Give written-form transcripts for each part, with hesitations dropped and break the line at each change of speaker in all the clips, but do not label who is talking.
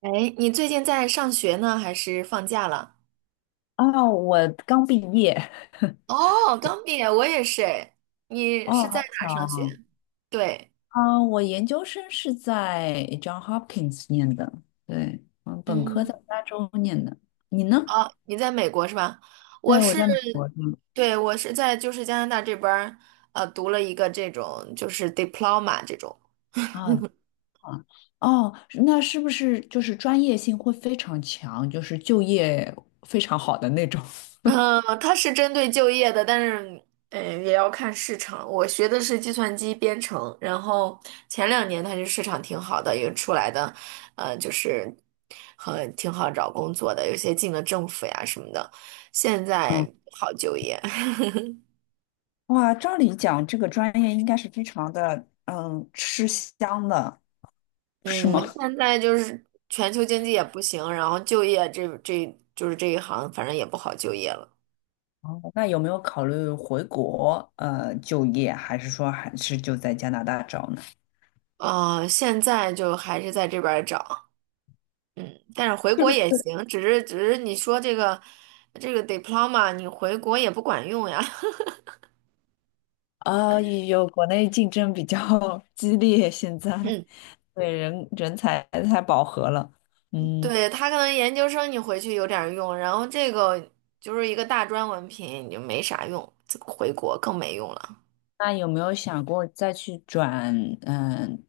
哎，你最近在上学呢，还是放假了？
哦，我刚毕业，
哦，刚毕业，我也是哎。你
哦，
是在
好
哪
巧
儿上
啊！
学？对，
啊，我研究生是在 John Hopkins 念的。对，嗯，本科
嗯，
在加州念的。你呢？
哦，你在美国是吧？我
对，我
是，
在美国的。
对，我是在就是加拿大这边儿，读了一个这种就是 diploma 这种。
啊啊，哦，那是不是就是专业性会非常强，就是就业非常好的那种？
嗯，它是针对就业的，但是嗯，也要看市场。我学的是计算机编程，然后前两年它就市场挺好的，有出来的，就是很挺好找工作的，有些进了政府呀什么的，现在
嗯，
不好就业。
哇，照理讲，这个专业应该是非常的，吃香的，是吗？
嗯，现在就是全球经济也不行，然后就业这就是这一行，反正也不好就业了。
哦，那有没有考虑回国就业，还是说还是就在加拿大找呢？
现在就还是在这边儿找。但是回
是
国
不是？
也行，只是你说这个这个 diploma 你回国也不管用呀。
啊，有国内竞争比较 激烈，现在
嗯，
对人才太饱和了。嗯，
对，他可能研究生你回去有点儿用，然后这个就是一个大专文凭，你就没啥用，这个回国更没用了。
那有没有想过再去转？嗯、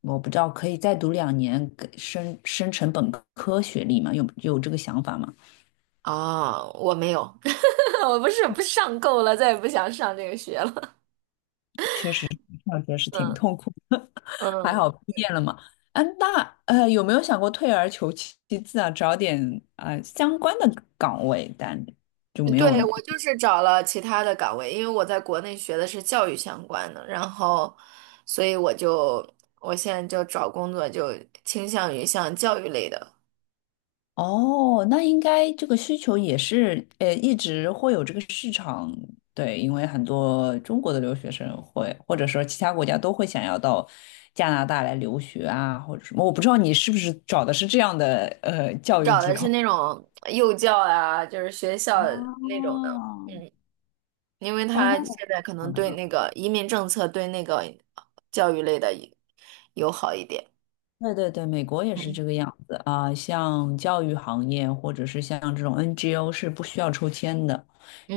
我不知道，可以再读2年，给升成本科学历吗？有这个想法吗？
啊。我没有，我不是不上够了，再也不想上这个学了。
确实，上学是 挺
嗯
痛苦。还好
嗯。
毕业了嘛。啊，那有没有想过退而求其次啊，找点啊、相关的岗位，但就没有。
对，我就是找了其他的岗位，因为我在国内学的是教育相关的，然后，所以我就我现在就找工作就倾向于像教育类的，
哦，那应该这个需求也是一直会有这个市场。对，因为很多中国的留学生会，或者说其他国家都会想要到加拿大来留学啊，或者什么，我不知道你是不是找的是这样的教育
找
机
的是
构。
那种幼教啊，就是学校那种的，
哦，
嗯，因为
哦，
他
那我
现在可
好
能
的。
对那个移民政策对那个教育类的友好一点，
对对对，美国也是
嗯
这个样子啊，像教育行业或者是像这种 NGO 是不需要抽签的，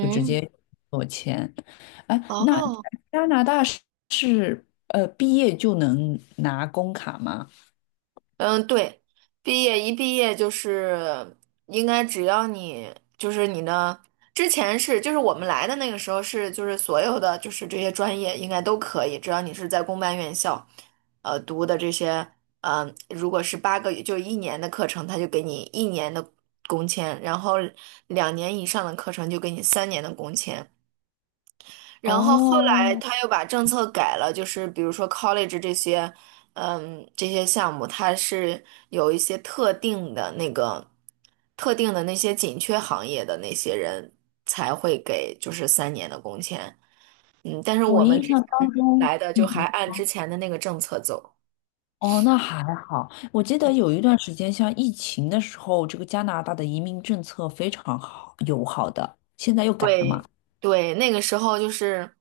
就直接做签。哎，那
哦，
加拿大是毕业就能拿工卡吗？
嗯，对，毕业一毕业就是应该只要你就是你的之前是就是我们来的那个时候是就是所有的就是这些专业应该都可以，只要你是在公办院校，读的这些，嗯、如果是八个月就一年的课程，他就给你一年的工签，然后两年以上的课程就给你三年的工签。然后后来
哦，
他又把政策改了，就是比如说 college 这些，嗯，这些项目，它是有一些特定的那个特定的那些紧缺行业的那些人才会给就是三年的工签，嗯，但是
我
我们
印
之
象当
前
中，
来的
嗯，
就还按之前的那个政策走。
哦，那还好。我记得有一段时间，像疫情的时候，这个加拿大的移民政策非常友好的，现在又改了嘛。
对对，那个时候就是，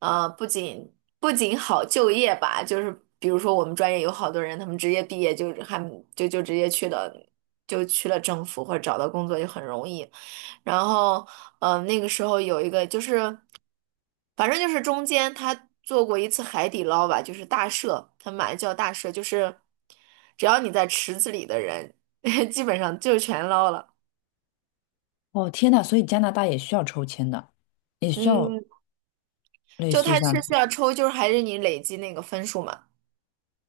呃，不仅好就业吧，就是比如说我们专业有好多人，他们直接毕业就还就直接去了，就去了政府或者找到工作就很容易。然后，那个时候有一个就是，反正就是中间他做过一次海底捞吧，就是大赦，他们把它叫大赦，就是只要你在池子里的人，基本上就全捞了。
哦，天呐，所以加拿大也需要抽签的，也需要
嗯，
类
就
似于
他是
像，
需要抽，就是还是你累积那个分数嘛，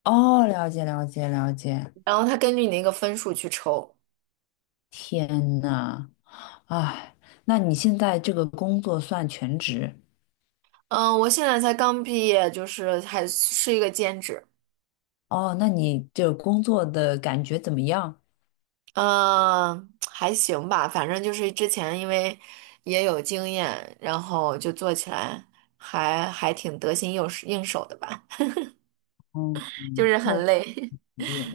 哦，了解了解了解。
然后他根据你那个分数去抽。
天呐，哎，那你现在这个工作算全职？
嗯，我现在才刚毕业，就是还是一个兼职，
哦，那你这个工作的感觉怎么样？
嗯，还行吧，反正就是之前因为也有经验，然后就做起来还挺得心应手的吧，
嗯，
就是
确
很累。
实有。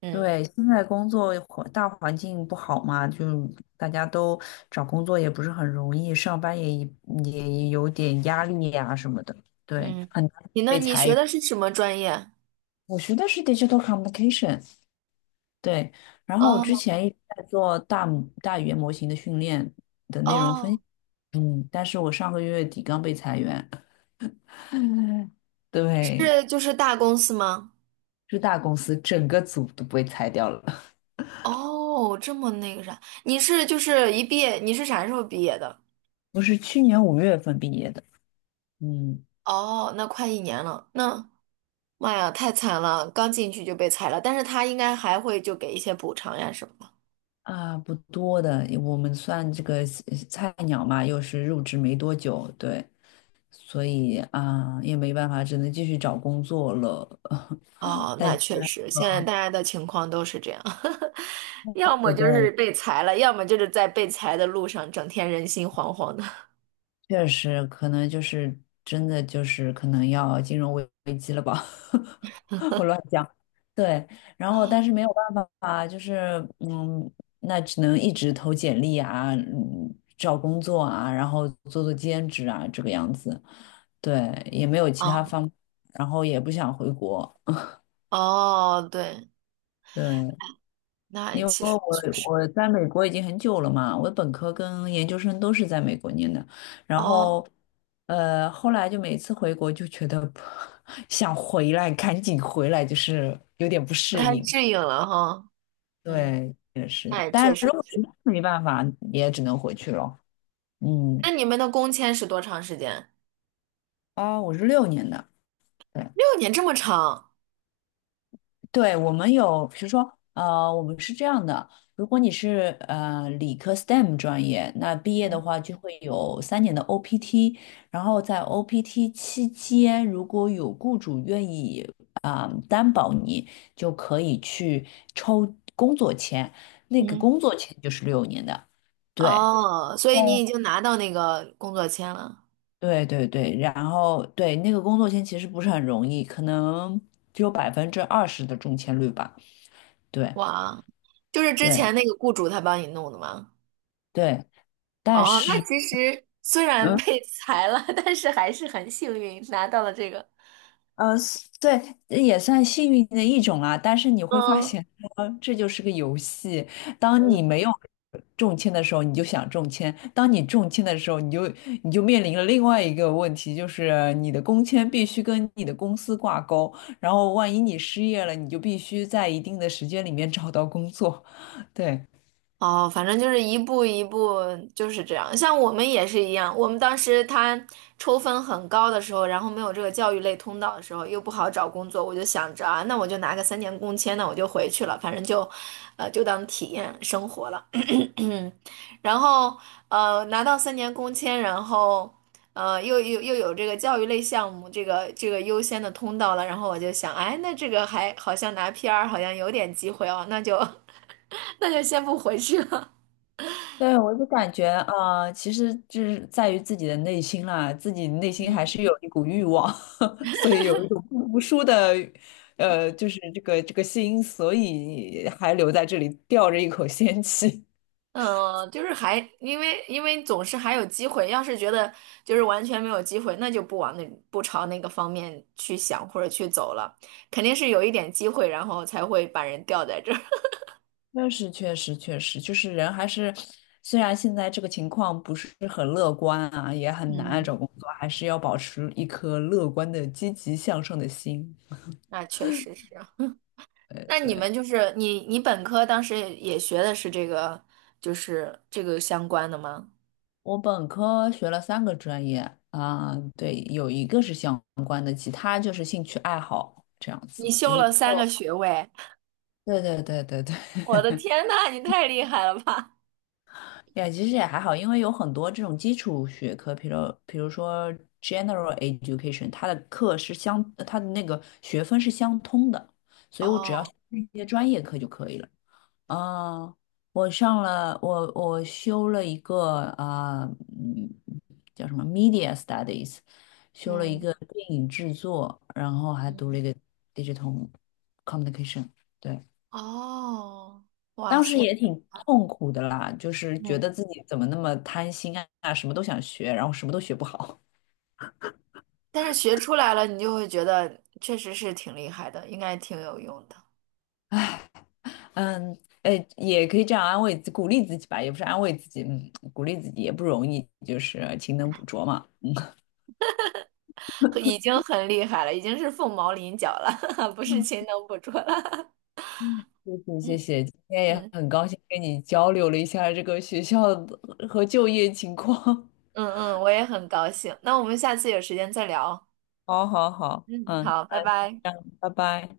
嗯
对，现在工作大环境不好嘛，就大家都找工作也不是很容易，上班也有点压力呀、什么的。对，
嗯，
很难
你呢？
被
你
裁
学
员。
的是什么专业？
我学的是 digital communication。对，然后我之
哦
前一直在做大语言模型的训练的内容分
哦，
析，但是我上个月底刚被裁员。对，
是就是大公司吗？
是大公司整个组都被裁掉了。
哦，这么那个啥，你是就是一毕业，你是啥时候毕业的？
我是去年5月份毕业的。嗯
哦，那快一年了，那妈呀，太惨了，刚进去就被裁了，但是他应该还会就给一些补偿呀什么的。
不多的，我们算这个菜鸟嘛，又是入职没多久。对，所以啊也没办法，只能继续找工作了。
哦，
但
那
是，
确实，现在大家的情况都是这样，要么
对
就是
对，
被裁了，要么就是在被裁的路上，整天人心惶惶的。
确实，可能就是真的就是可能要金融危机了吧。我乱讲。对，然后但是没有办法，就是，那只能一直投简历啊，嗯，找工作啊，然后做做兼职啊，这个样子。对，也没有其他
哦，
方，然后也不想回国。
哦，对，
对，
那
因为
其实
我
确实，
我在美国已经很久了嘛，我的本科跟研究生都是在美国念的。然
哦，
后后来就每次回国就觉得 想回来，赶紧回来，就是有点不
不太
适应。
适应了哈。嗯，
对，也
那
是，
也
但
确
是如
实
果实
是。
在没办法，也只能回去了。嗯，
那你们的工签是多长时间？
啊，我是六年的。对，
六年这么长
对，我们有，比如说我们是这样的，如果你是理科 STEM 专业，那毕业的话就会有3年的 OPT，然后在 OPT 期间，如果有雇主愿意啊、担保你，就可以去抽工作签，那个
嗯，
工作签就是六年的。对。
哦，所以你已经拿到那个工作签了，
对对对，然后对那个工作签其实不是很容易，可能只有20%的中签率吧。对
哇，就是之
对
前那个雇主他帮你弄的吗？
对，但
哦，那
是
其实虽然
嗯
被裁了，但是还是很幸运拿到了这个。
呃，对，也算幸运的一种啦。但是你会发
嗯
现说这就是个游戏。当你没有中签的时候，你就想中签；当你中签的时候，你就面临了另外一个问题，就是你的工签必须跟你的公司挂钩。然后，万一你失业了，你就必须在一定的时间里面找到工作。对。
哦，反正就是一步一步就是这样。像我们也是一样，我们当时他抽分很高的时候，然后没有这个教育类通道的时候，又不好找工作，我就想着啊，那我就拿个三年工签，那我就回去了，反正就，就当体验生活了。然后拿到三年工签，然后呃，又有这个教育类项目，这个这个优先的通道了，然后我就想，哎，那这个还好像拿 PR 好像有点机会哦，那就 那就先不回去了。
对，我就感觉，啊，其实这是在于自己的内心啦，自己内心
嗯，
还是有一股欲望。所以有一种不服输的就是这个心，所以还留在这里吊着一口仙气。
就是还因为总是还有机会，要是觉得就是完全没有机会，那就不往那不朝那个方面去想或者去走了，肯定是有一点机会，然后才会把人吊在这儿。
那是确实，确实，就是人还是，虽然现在这个情况不是很乐观啊，也 很难啊
嗯，
找工作，还是要保持一颗乐观的、积极向上的心。
那确实是啊。
对
那你
对，
们就是你本科当时也学的是这个，就是这个相关的吗？
我本科学了三个专业啊。对，有一个是相关的，其他就是兴趣爱好这样
你
子。
修
一，
了三个
个。
学位，
对对对对对。
我的 天呐，你太厉害了吧！
也其实也还好，因为有很多这种基础学科，比如说 general education，它的那个学分是相通的，所以我只要
哦，
修一些专业课就可以了。啊、我修了一个啊，嗯，叫什么 media studies，修了一
嗯
个电影制作，然后还读
嗯，
了一个 digital communication。对。
哦，哇
当时
塞。
也挺痛苦的啦，就是觉
嗯。
得自己怎么那么贪心啊，什么都想学，然后什么都学不好。
但是学出来了，你就会觉得确实是挺厉害的，应该挺有用的，
嗯，哎，也可以这样安慰自鼓励自己吧，也不是安慰自己，嗯，鼓励自己也不容易，就是勤能补拙嘛。
和已经很厉害了，已经是凤毛麟角了，不是
嗯
勤能补拙了。
嗯，谢谢谢
嗯
谢，今天也
嗯
很高兴跟你交流了一下这个学校的和就业情况。
嗯嗯，我也很高兴。那我们下次有时间再聊。
好好好，
嗯，
嗯，
好，拜拜。
这样，拜拜。